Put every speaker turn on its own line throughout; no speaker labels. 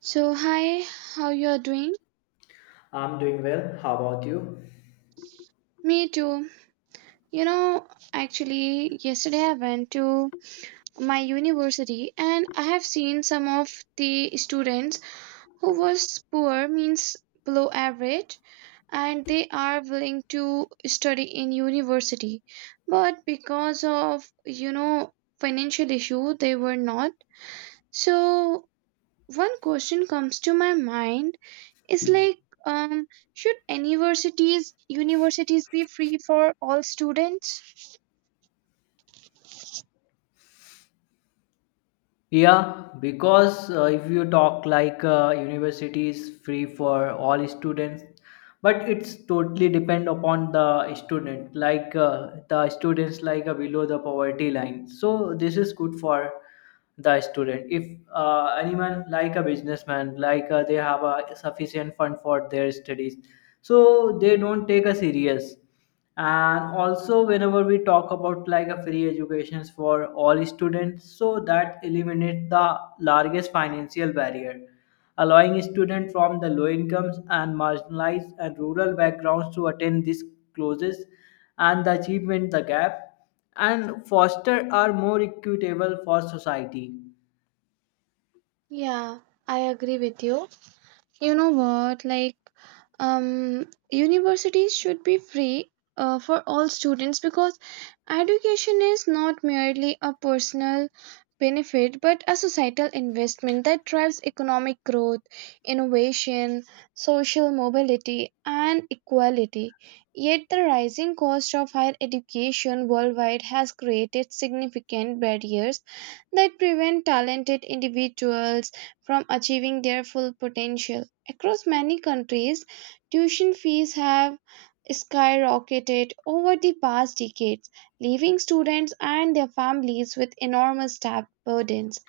So, hi, how you're doing?
I'm doing well. How about you?
Me too. You know, actually, yesterday I went to my university and I have seen some of the students who was poor means below average and they are willing to study in university. But because of, you know, financial issue, they were not. So, one question comes to my mind is like um should universities be free for all students?
Yeah, because if you talk like university is free for all students, but it's totally depend upon the student, like the students like below the poverty line. So this is good for the student. If anyone like a businessman, like they have a sufficient fund for their studies, so they don't take a serious. And also whenever we talk about like a free educations for all students, so that eliminates the largest financial barrier, allowing students from the low incomes and marginalized and rural backgrounds to attend these courses, and the achievement the gap, and foster are more equitable for society.
Yeah, I agree with you. You know what? Like, universities should be free for all students because education is not merely a personal benefit but a societal investment that drives economic growth, innovation, social mobility, and equality. Yet, the rising cost of higher education worldwide has created significant barriers that prevent talented individuals from achieving their full potential. Across many countries, tuition fees have skyrocketed over the past decades, leaving students and their families with enormous debt burdens.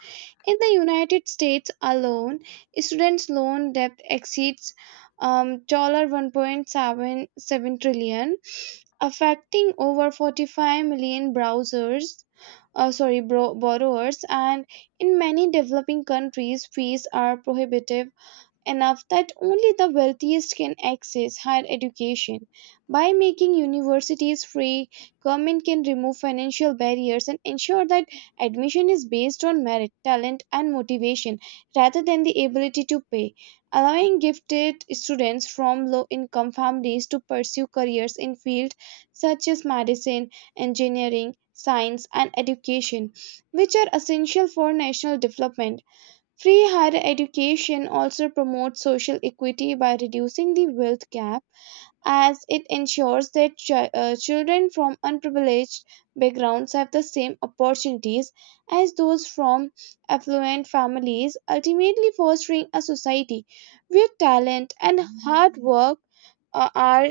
In the United States alone, students' loan debt exceeds $1.77 affecting over 45 million browsers borrowers, and in many developing countries fees are prohibitive enough that only the wealthiest can access higher education. By making universities free, government can remove financial barriers and ensure that admission is based on merit, talent, and motivation rather than the ability to pay, allowing gifted students from low-income families to pursue careers in fields such as medicine, engineering, science, and education, which are essential for national development. Free higher education also promotes social equity by reducing the wealth gap, as it ensures that children from unprivileged backgrounds have the same opportunities as those from affluent families, ultimately, fostering a society where talent and hard work are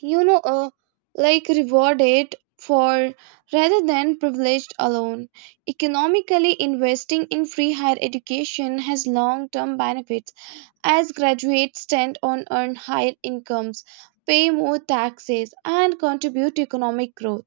you know uh, like rewarded for rather than privileged alone economically. Investing in free higher education has long term benefits as graduates tend on earn higher incomes, pay more taxes, and contribute to economic growth.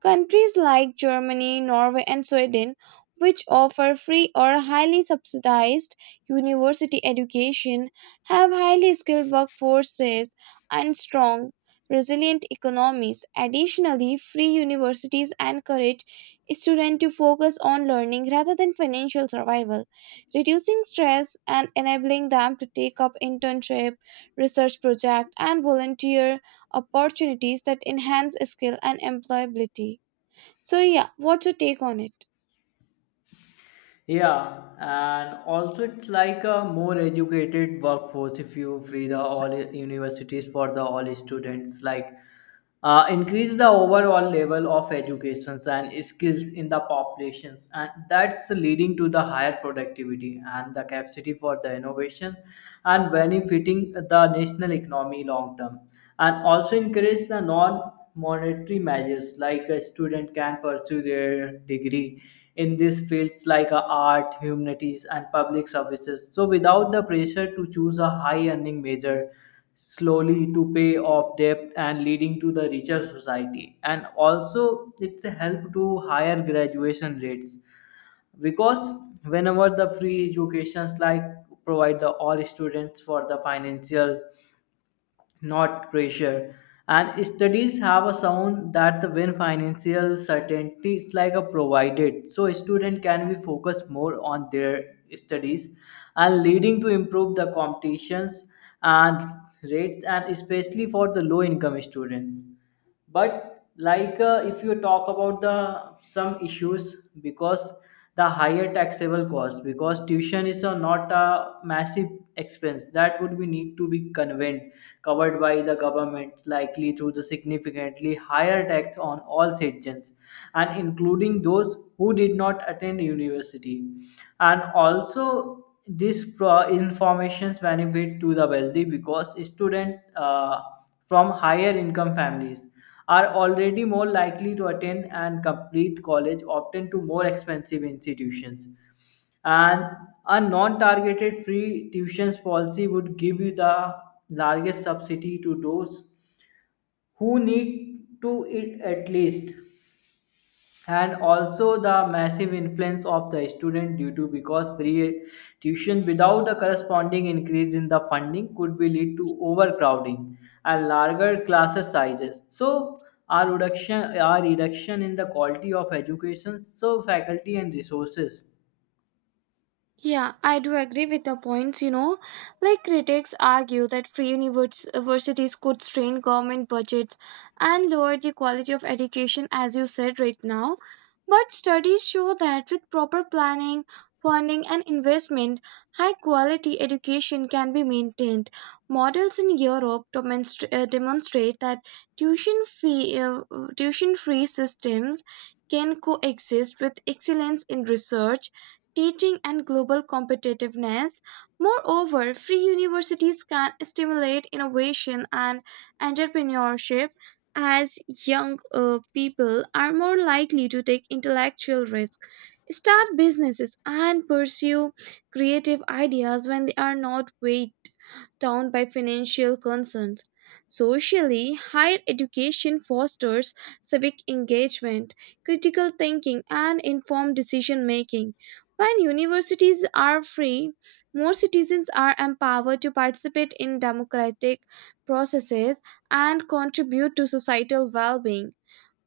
Countries like Germany, Norway, and Sweden, which offer free or highly subsidized university education, have highly skilled workforces and strong, resilient economies. Additionally, free universities encourage students to focus on learning rather than financial survival, reducing stress and enabling them to take up internship, research project, and volunteer opportunities that enhance skill and employability. So yeah, what's your take on it?
Yeah, and also it's like a more educated workforce. If you free the all universities for the all students, like increase the overall level of educations and skills in the populations, and that's leading to the higher productivity and the capacity for the innovation, and benefiting the national economy long term. And also encourage the non-monetary measures, like a student can pursue their degree in these fields like art humanities and public services, so without the pressure to choose a high earning major slowly to pay off debt, and leading to the richer society. And also it's a help to higher graduation rates, because whenever the free educations like provide the all students for the financial not pressure. And studies have a sound that the when financial certainty is like a provided, so student can be focused more on their studies, and leading to improve the competitions and rates, and especially for the low income students. But like if you talk about the some issues, because the higher taxable cost, because tuition is a, not a massive expense that would be need to be conveyed covered by the government, likely through the significantly higher tax on all citizens and including those who did not attend university. And also this informations benefit to the wealthy, because students from higher income families are already more likely to attend and complete college, often to more expensive institutions. And a non targeted free tuitions policy would give you the largest subsidy to those who need to it at least. And also the massive influence of the student due to, because free tuition without the corresponding increase in the funding could be lead to overcrowding and larger classes sizes, so our reduction in the quality of education, so faculty and resources.
Yeah, I do agree with your points. You know, like critics argue that universities could strain government budgets and lower the quality of education, as you said right now. But studies show that with proper planning, funding, and investment, high quality education can be maintained. Models in Europe demonstrate that tuition fee, uh, tuition free systems can coexist with excellence in research, teaching, and global competitiveness. Moreover, free universities can stimulate innovation and entrepreneurship as young people are more likely to take intellectual risk, start businesses, and pursue creative ideas when they are not weighed down by financial concerns. Socially, higher education fosters civic engagement, critical thinking, and informed decision making. When universities are free, more citizens are empowered to participate in democratic processes and contribute to societal well being.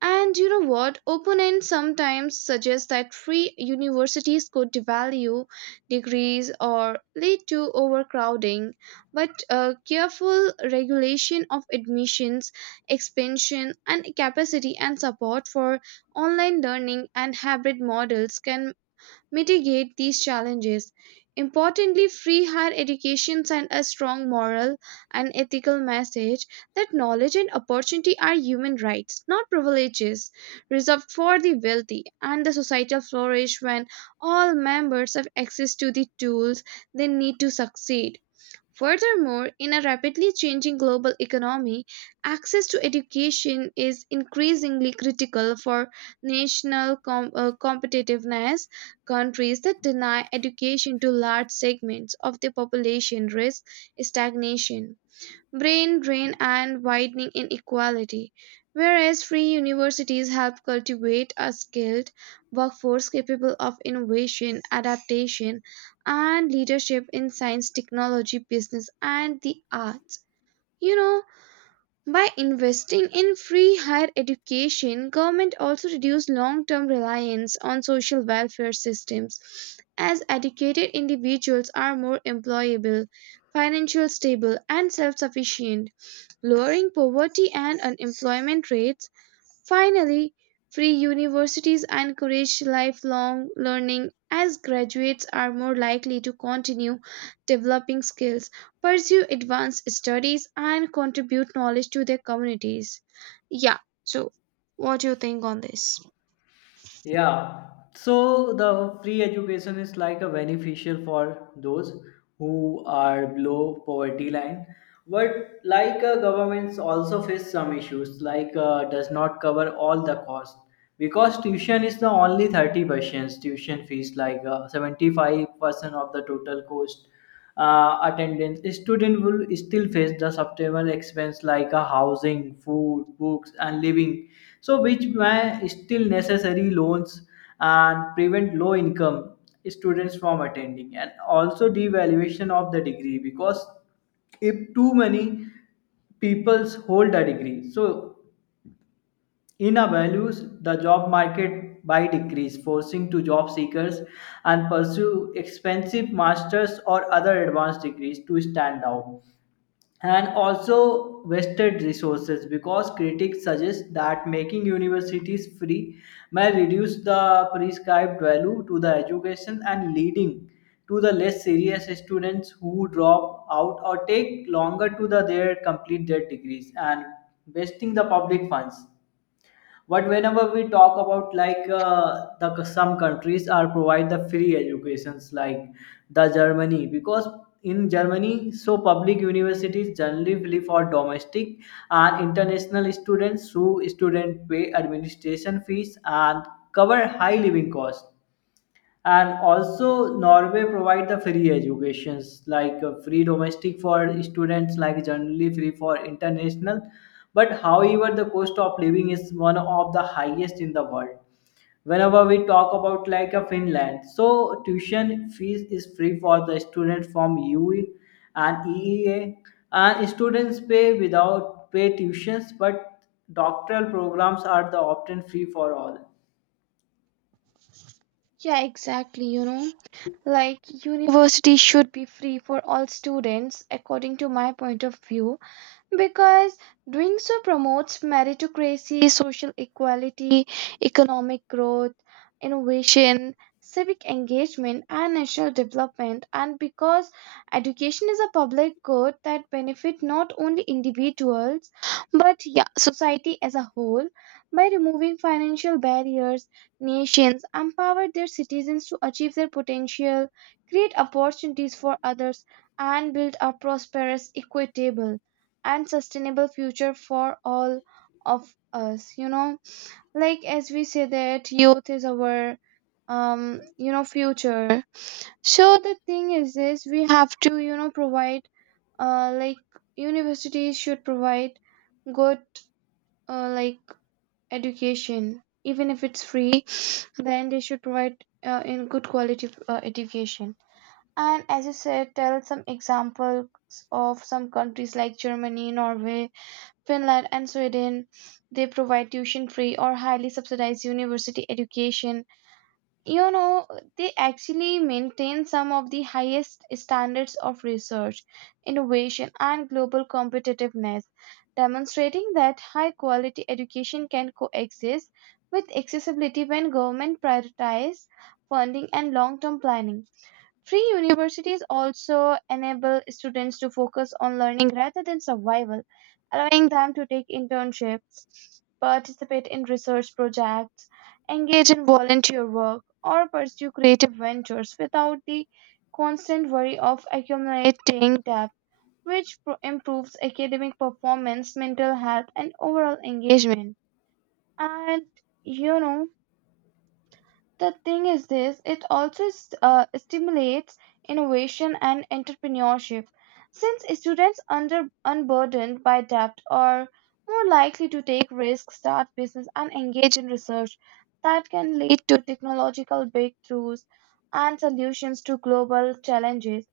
And you know what? Opponents sometimes suggest that free universities could devalue degrees or lead to overcrowding, but careful regulation of admissions, expansion, and capacity and support for online learning and hybrid models can mitigate these challenges. Importantly, free higher education sends a strong moral and ethical message that knowledge and opportunity are human rights, not privileges, reserved for the wealthy, and the societal flourish when all members have access to the tools they need to succeed. Furthermore, in a rapidly changing global economy, access to education is increasingly critical for national competitiveness. Countries that deny education to large segments of the population risk stagnation, brain drain, and widening inequality, whereas free universities help cultivate a skilled workforce capable of innovation, adaptation, and leadership in science, technology, business, and the arts. You know, by investing in free higher education, government also reduce long-term reliance on social welfare systems, as educated individuals are more employable, financial stable, and self-sufficient, lowering poverty and unemployment rates. Finally, free universities encourage lifelong learning as graduates are more likely to continue developing skills, pursue advanced studies, and contribute knowledge to their communities. Yeah, so what do you think on this?
Yeah, so the free education is like a beneficial for those who are below poverty line. But like governments also face some issues, like does not cover all the cost, because tuition is the only 30% tuition fees, like 75% of the total cost attendance, student will still face the supplemental expense like a housing, food, books, and living. So, which may still necessary loans and prevent low income students from attending. And also devaluation of the degree, because if too many peoples hold a degree, so in a values, the job market by decrease, forcing to job seekers and pursue expensive masters or other advanced degrees to stand out. And also wasted resources, because critics suggest that making universities free may reduce the prescribed value to the education, and leading to the less serious students who drop out or take longer to their complete their degrees and wasting the public funds. But whenever we talk about like the some countries are provide the free educations like the Germany, because in Germany, so public universities generally for domestic and international students, who student pay administration fees and cover high living costs. And also Norway provide the free educations, like free domestic for students, like generally free for international, but however the cost of living is one of the highest in the world. Whenever we talk about like a Finland, so tuition fees is free for the students from UE and EEA, and students pay without pay tuitions, but doctoral programs are the often free for all.
Yeah, exactly. You know, like university should be free for all students, according to my point of view, because doing so promotes meritocracy, social equality, economic growth, innovation, civic engagement, and national development. And because education is a public good that benefit not only individuals but yeah, society as a whole, by removing financial barriers, nations empower their citizens to achieve their potential, create opportunities for others, and build a prosperous, equitable, and sustainable future for all of us. You know, like as we say that youth is our you know future, so the thing is this, we have to you know provide like universities should provide good like education. Even if it's free, then they should provide in good quality education. And as you said, tell some examples of some countries like Germany, Norway, Finland, and Sweden, they provide tuition free or highly subsidized university education. You know, they actually maintain some of the highest standards of research, innovation, and global competitiveness, demonstrating that high quality education can coexist with accessibility when government prioritizes funding and long term planning. Free universities also enable students to focus on learning rather than survival, allowing them to take internships, participate in research projects, engage in volunteer work, or pursue creative ventures without the constant worry of accumulating debt, which improves academic performance, mental health, and overall engagement. And you know, the thing is this, it also stimulates innovation and entrepreneurship. Since students under unburdened by debt are more likely to take risks, start business, and engage in research that can lead to technological breakthroughs and solutions to global challenges.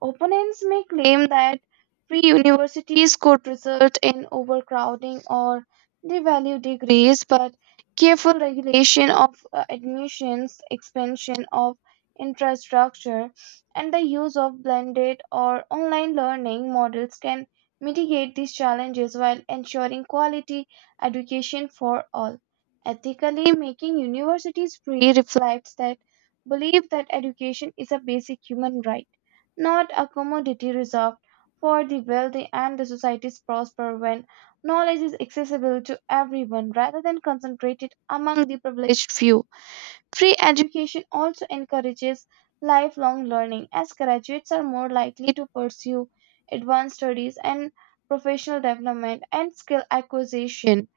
Opponents may claim that free universities could result in overcrowding or devalue degrees, but careful regulation of admissions, expansion of infrastructure, and the use of blended or online learning models can mitigate these challenges while ensuring quality education for all. Ethically, making universities free reflects that belief that education is a basic human right, not a commodity reserved for the wealthy, and the societies prosper when knowledge is accessible to everyone rather than concentrated among the privileged few. Free education also encourages lifelong learning, as graduates are more likely to pursue advanced studies and professional development and skill acquisition,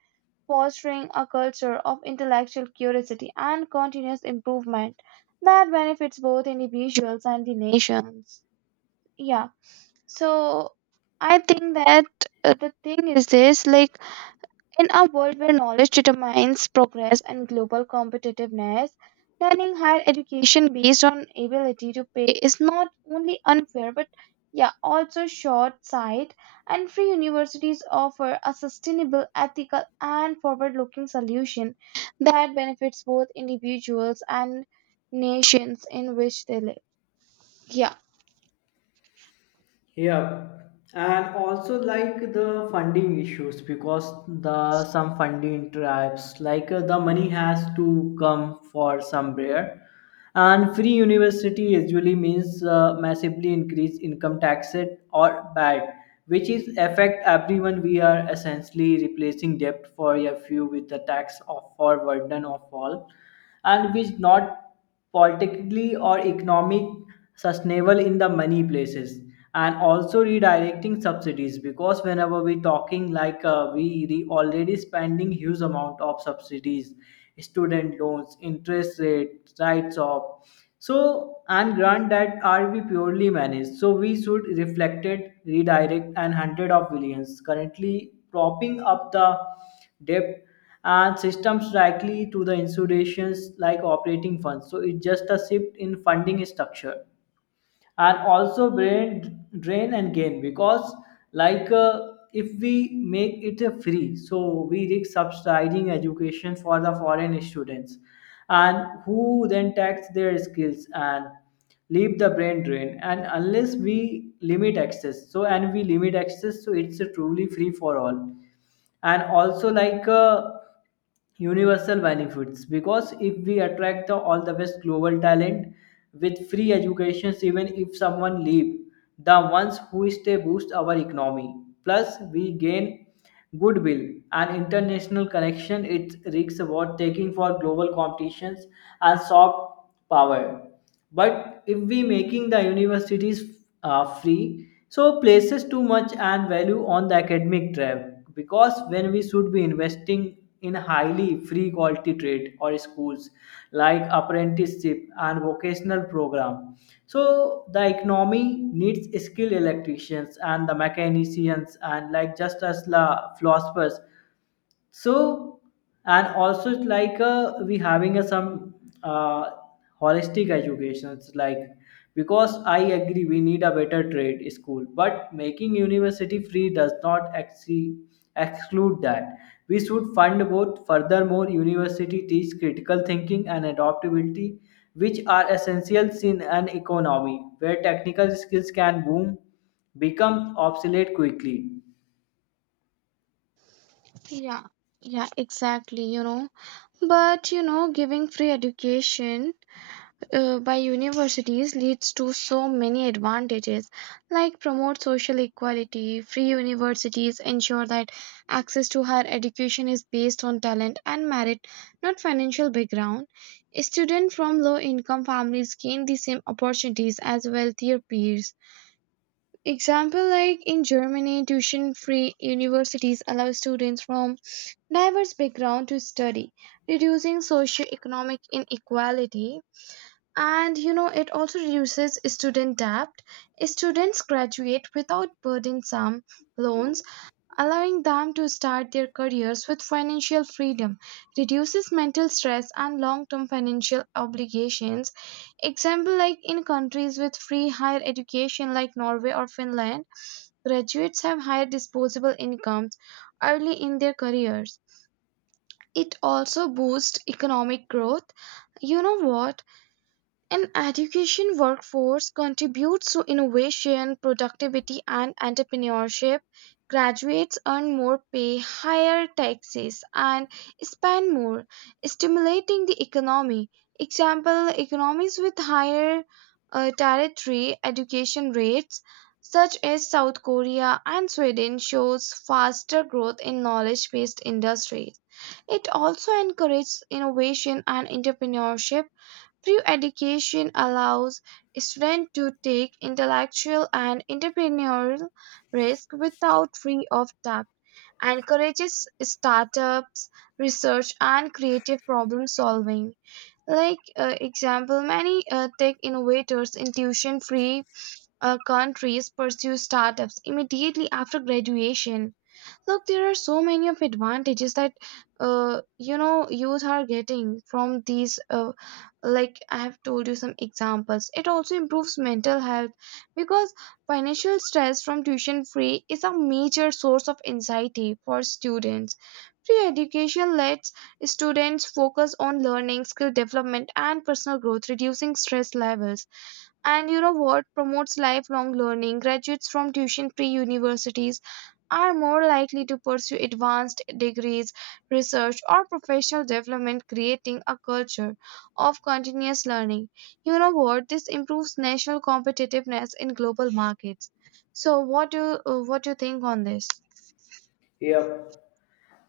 fostering a culture of intellectual curiosity and continuous improvement that benefits both individuals and the nations. Yeah, so I think that the thing is this, like in a world where knowledge determines progress and global competitiveness, turning higher education based on ability to pay is not only unfair but yeah, also short-sighted. And free universities offer a sustainable, ethical, and forward-looking solution that benefits both individuals and nations in which they live. Yeah,
Yeah, and also like the funding issues, because the some funding tribes like the money has to come for somewhere. And free university usually means massively increase income tax it or bad, which is affect everyone. We are essentially replacing debt for a few with the tax of for burden of all, and which not politically or economic sustainable in the many places. And also redirecting subsidies, because whenever we talking like we already spending huge amount of subsidies, student loans interest rates rights of, so and grant that are we purely managed, so we should reflect it redirect and hundred of billions currently propping up the debt, and systems likely to the institutions like operating funds, so it's just a shift in funding structure. And also brain drain and gain, because like if we make it a free, so we risk subsidizing education for the foreign students and who then tax their skills and leave the brain drain, and unless we limit access, so and we limit access, so it's a truly free for all. And also like universal benefits, because if we attract all the best global talent with free educations, even if someone leave the ones who stay boost our economy, plus we gain goodwill and international connection, it risks about taking for global competitions and soft power. But if we making the universities free, so places too much and value on the academic track, because when we should be investing in highly free quality trade or schools like apprenticeship and vocational program, so the economy needs skilled electricians and the mechanicians and like just as the philosophers. So and also it's like we having a some uh, holistic education, it's like because I agree we need a better trade school, but making university free does not exclude that. We should fund both. Furthermore university teach critical thinking and adaptability, which are essentials in an economy where technical skills can boom become obsolete quickly.
yeah, yeah, exactly, you know. But you know, giving free education by universities leads to so many advantages, like promote social equality. Free universities ensure that access to higher education is based on talent and merit, not financial background. Students from low income families gain the same opportunities as wealthier peers. Example, like in Germany, tuition free universities allow students from diverse background to study, reducing socio economic inequality. And you know, it also reduces student debt. Students graduate without burdensome loans, allowing them to start their careers with financial freedom, reduces mental stress and long term financial obligations. Example, like in countries with free higher education like Norway or Finland, graduates have higher disposable incomes early in their careers. It also boosts economic growth. You know what? An education workforce contributes to innovation, productivity, and entrepreneurship. Graduates earn more pay, higher taxes, and spend more, stimulating the economy. Example, economies with higher tertiary education rates, such as South Korea and Sweden, shows faster growth in knowledge based industries. It also encourages innovation and entrepreneurship through education, allows students to take intellectual and entrepreneurial risk without fear of debt, encourages startups, research, and creative problem solving. Like example, many tech innovators in tuition-free countries pursue startups immediately after graduation. Look, there are so many of advantages that you know youth are getting from these like I have told you some examples. It also improves mental health, because financial stress from tuition free is a major source of anxiety for students. Free education lets students focus on learning, skill development, and personal growth, reducing stress levels. And you know what promotes lifelong learning? Graduates from tuition free universities are more likely to pursue advanced degrees, research, or professional development, creating a culture of continuous learning. You know what? This improves national competitiveness in global markets. So, what do what do you think on this?
Yeah.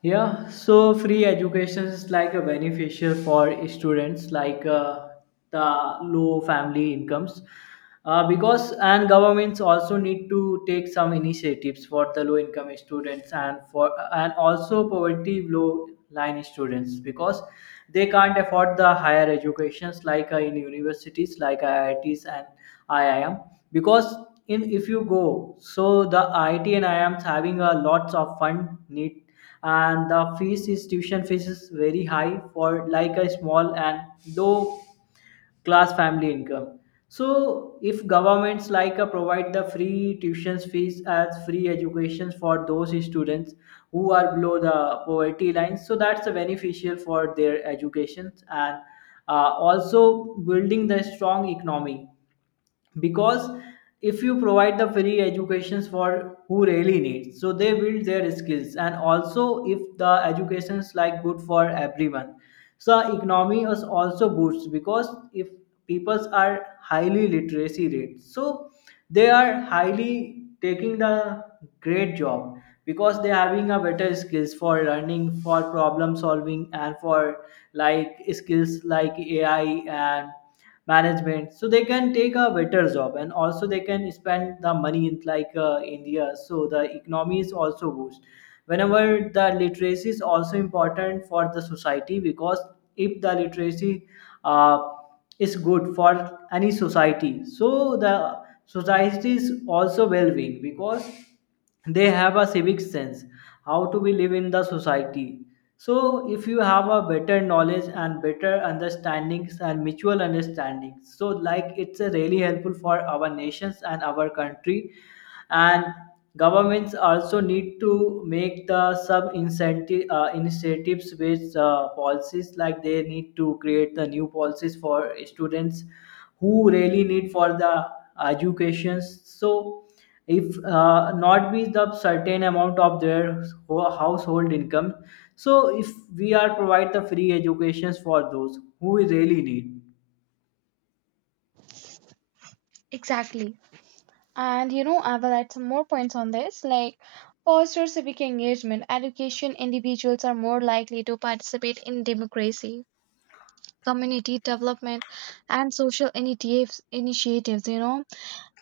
Yeah, so free education is like a beneficial for students, like the low family incomes, because and governments also need to take some initiatives for the low income students, and for and also poverty low line students, because they can't afford the higher educations, like in universities like IITs and IIM, because in if you go so the IIT and IIMs having a lots of fund need. And the fees is tuition fees is very high for like a small and low class family income. So if governments like provide the free tuition fees as free education for those students who are below the poverty line, so that's beneficial for their educations, and also building the strong economy. Because if you provide the free educations for who really needs, so they build their skills. And also if the educations like good for everyone, so economy is also boosts, because if peoples are highly literacy rate, so they are highly taking the great job, because they having a better skills for learning for problem solving, and for like skills like AI and management, so they can take a better job, and also they can spend the money in like India, so the economy is also boost. Whenever the literacy is also important for the society, because if the literacy uh, is good for any society, so the society is also well being, because they have a civic sense how to we live in the society. So if you have a better knowledge and better understandings and mutual understandings, so like it's a really helpful for our nations and our country. And governments also need to make the some incentive initiatives with policies, like they need to create the new policies for students who really need for the educations. So if not be the certain amount of their household income, so if we are provide the free educations for those who really need.
Exactly. And you know, I will add some more points on this. Like, foster civic engagement, education individuals are more likely to participate in democracy, community development, and social initiatives. Initiatives, you know,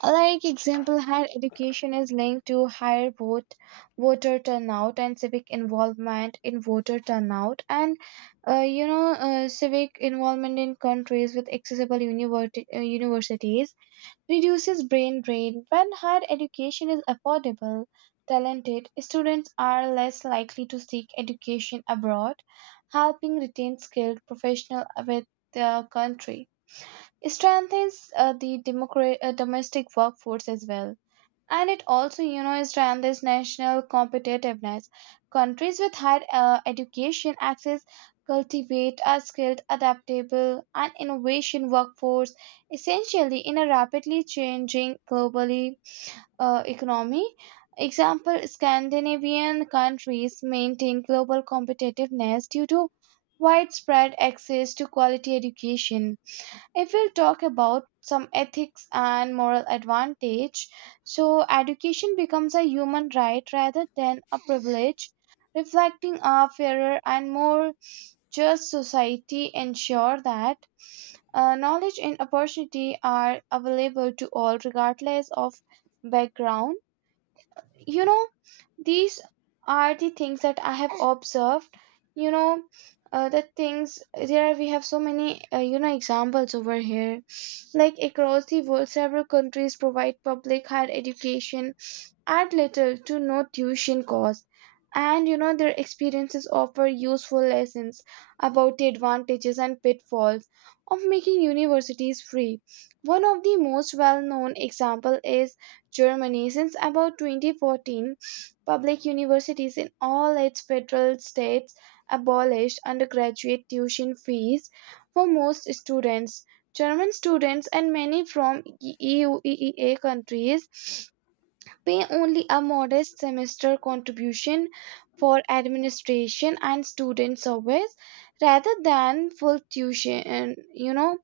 like example, higher education is linked to higher voter turnout and civic involvement in voter turnout, and civic involvement in countries with accessible universities reduces brain drain. When higher education is affordable, talented students are less likely to seek education abroad, helping retain skilled professionals with their country. It strengthens the domestic workforce as well, and it also, you know, strengthens national competitiveness. Countries with higher education access cultivate a skilled, adaptable and innovation workforce, essentially in a rapidly changing globally economy. Example, Scandinavian countries maintain global competitiveness due to widespread access to quality education. If we'll talk about some ethics and moral advantage, so education becomes a human right rather than a privilege, reflecting a fairer and more just society. Ensure that knowledge and opportunity are available to all regardless of background. You know, these are the things that I have observed. You know, the things there, we have so many you know, examples over here. Like across the world, several countries provide public higher education. Add little to no tuition cost, and you know, their experiences offer useful lessons about the advantages and pitfalls of making universities free. One of the most well-known example is Germany. Since about 2014, public universities in all its federal states abolished undergraduate tuition fees for most students. German students and many from EU countries pay only a modest semester contribution for administration and student service rather than full tuition. You know,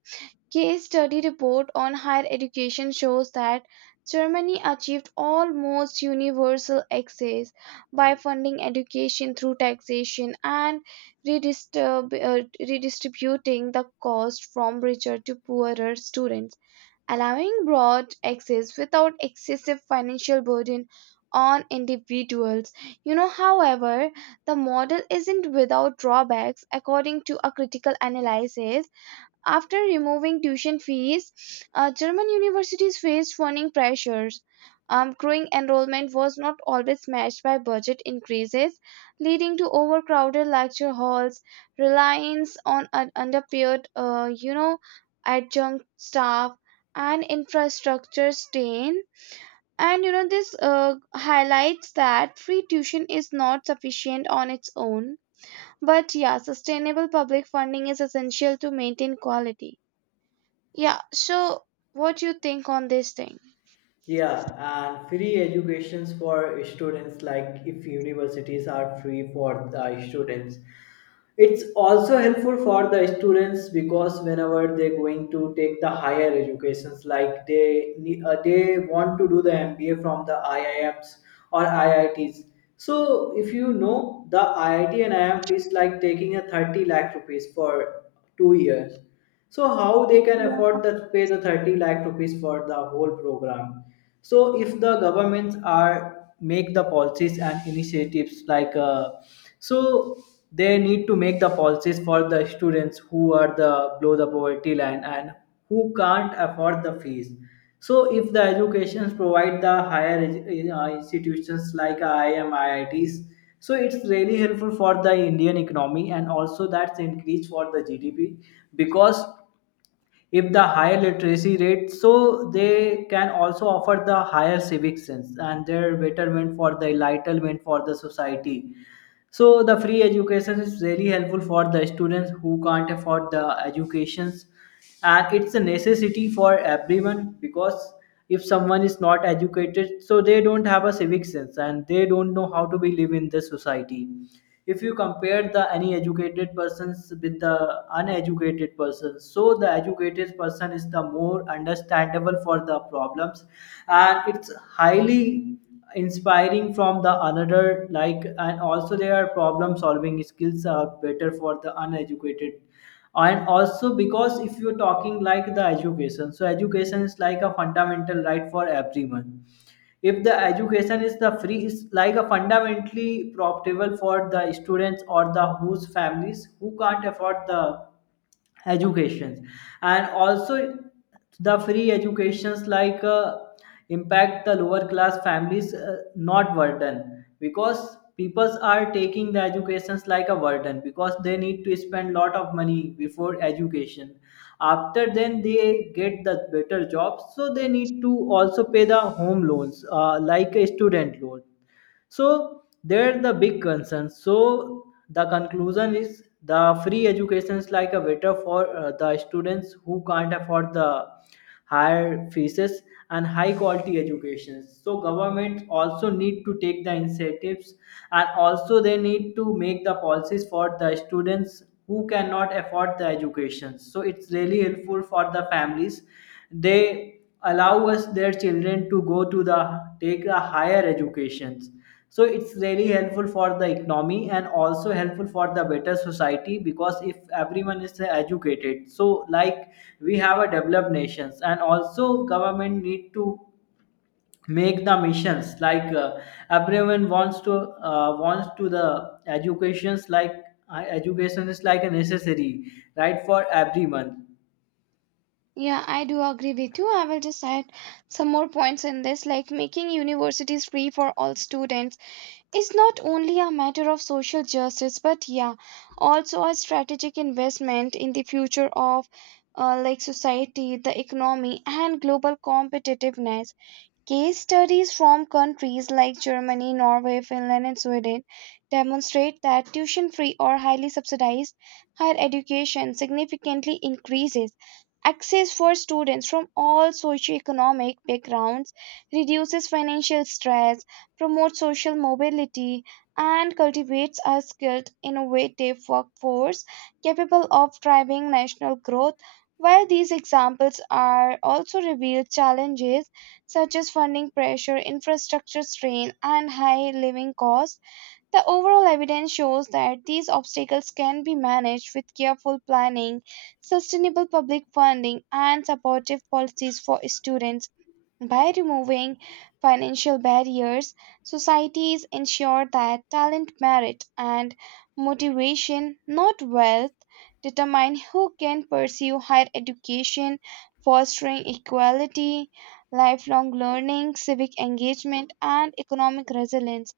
case study report on higher education shows that Germany achieved almost universal access by funding education through taxation and redistrib- uh, redistributing the cost from richer to poorer students, allowing broad access without excessive financial burden on individuals. You know, however, the model isn't without drawbacks, according to a critical analysis. After removing tuition fees, German universities faced funding pressures. Growing enrollment was not always matched by budget increases, leading to overcrowded lecture halls, reliance on underpaid, adjunct staff, and infrastructure strain. And you know, this highlights that free tuition is not sufficient on its own. But yeah, sustainable public funding is essential to maintain quality. Yeah. So, what do you think on this thing?
Yeah, and free educations for students. Like if universities are free for the students, it's also helpful for the students, because whenever they're going to take the higher educations, like they want to do the MBA from the IIMs or IITs. So if you know the IIT and IIM fees like taking a 30 lakh rupees for 2 years, so how they can
Yeah.
afford to pay the 30 lakh rupees for the whole program. So if the governments are make the policies and initiatives like so they need to make the policies for the students who are the below the poverty line and who can't afford the fees. So, if the educations provide the higher institutions like IIM, IITs, so it's really helpful for the Indian economy, and also that's increase for the GDP. Because if the higher literacy rate, so they can also offer the higher civic sense and their betterment for the enlightenment for the society. So the free education is really helpful for the students who can't afford the educations, and it's a necessity for everyone, because if someone is not educated, so they don't have a civic sense and they don't know how to be live in the society. If you compare the any educated persons with the uneducated persons, so the educated person is the more understandable for the problems, and it's highly inspiring from the another like, and also their problem solving skills are better for the uneducated. And also because if you're talking like the education, so education is like a fundamental right for everyone. If the education is the free is like a fundamentally profitable for the students or the whose families who can't afford the educations. And also the free educations like impact the lower class families not burden, because peoples are taking the educations like a burden, because they need to spend lot of money before education. After then they get the better jobs, so they need to also pay the home loans like a student loan, so they're the big concerns. So the conclusion is the free education is like a waiter for the students who can't afford the higher fees and high quality education. So government also need to take the initiatives, and also they need to make the policies for the students who cannot afford the education, so it's really helpful for the families they allow us their children to go to the take a higher educations. So it's really helpful for the economy, and also helpful for the better society, because if everyone is educated, so like we have a developed nations. And also government need to make the missions like everyone wants to the educations, like education is like a necessary right for everyone.
Yeah, I do agree with you. I will just add some more points in this. Like making universities free for all students is not only a matter of social justice, but yeah, also a strategic investment in the future of, like, society, the economy, and global competitiveness. Case studies from countries like Germany, Norway, Finland, and Sweden demonstrate that tuition free or highly subsidized higher education significantly increases access for students from all socioeconomic backgrounds, reduces financial stress, promotes social mobility, and cultivates a skilled, innovative workforce capable of driving national growth. While these examples are also reveal challenges such as funding pressure, infrastructure strain, and high living costs, the overall evidence shows that these obstacles can be managed with careful planning, sustainable public funding, and supportive policies for students. By removing financial barriers, societies ensure that talent, merit, and motivation, not wealth, determine who can pursue higher education, fostering equality, lifelong learning, civic engagement, and economic resilience.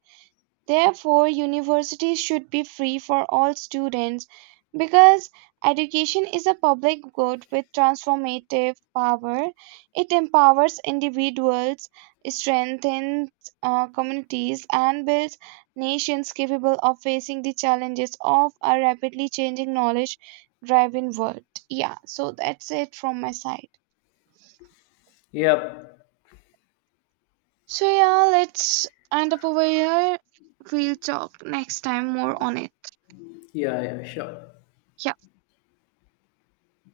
Therefore, universities should be free for all students because education is a public good with transformative power. It empowers individuals, strengthens communities, and builds nations capable of facing the challenges of a rapidly changing knowledge driven world. Yeah, so that's it from my side.
Yep.
So, yeah, let's end up over here. We'll talk next time more on it.
Yeah, yeah, sure.
Yeah.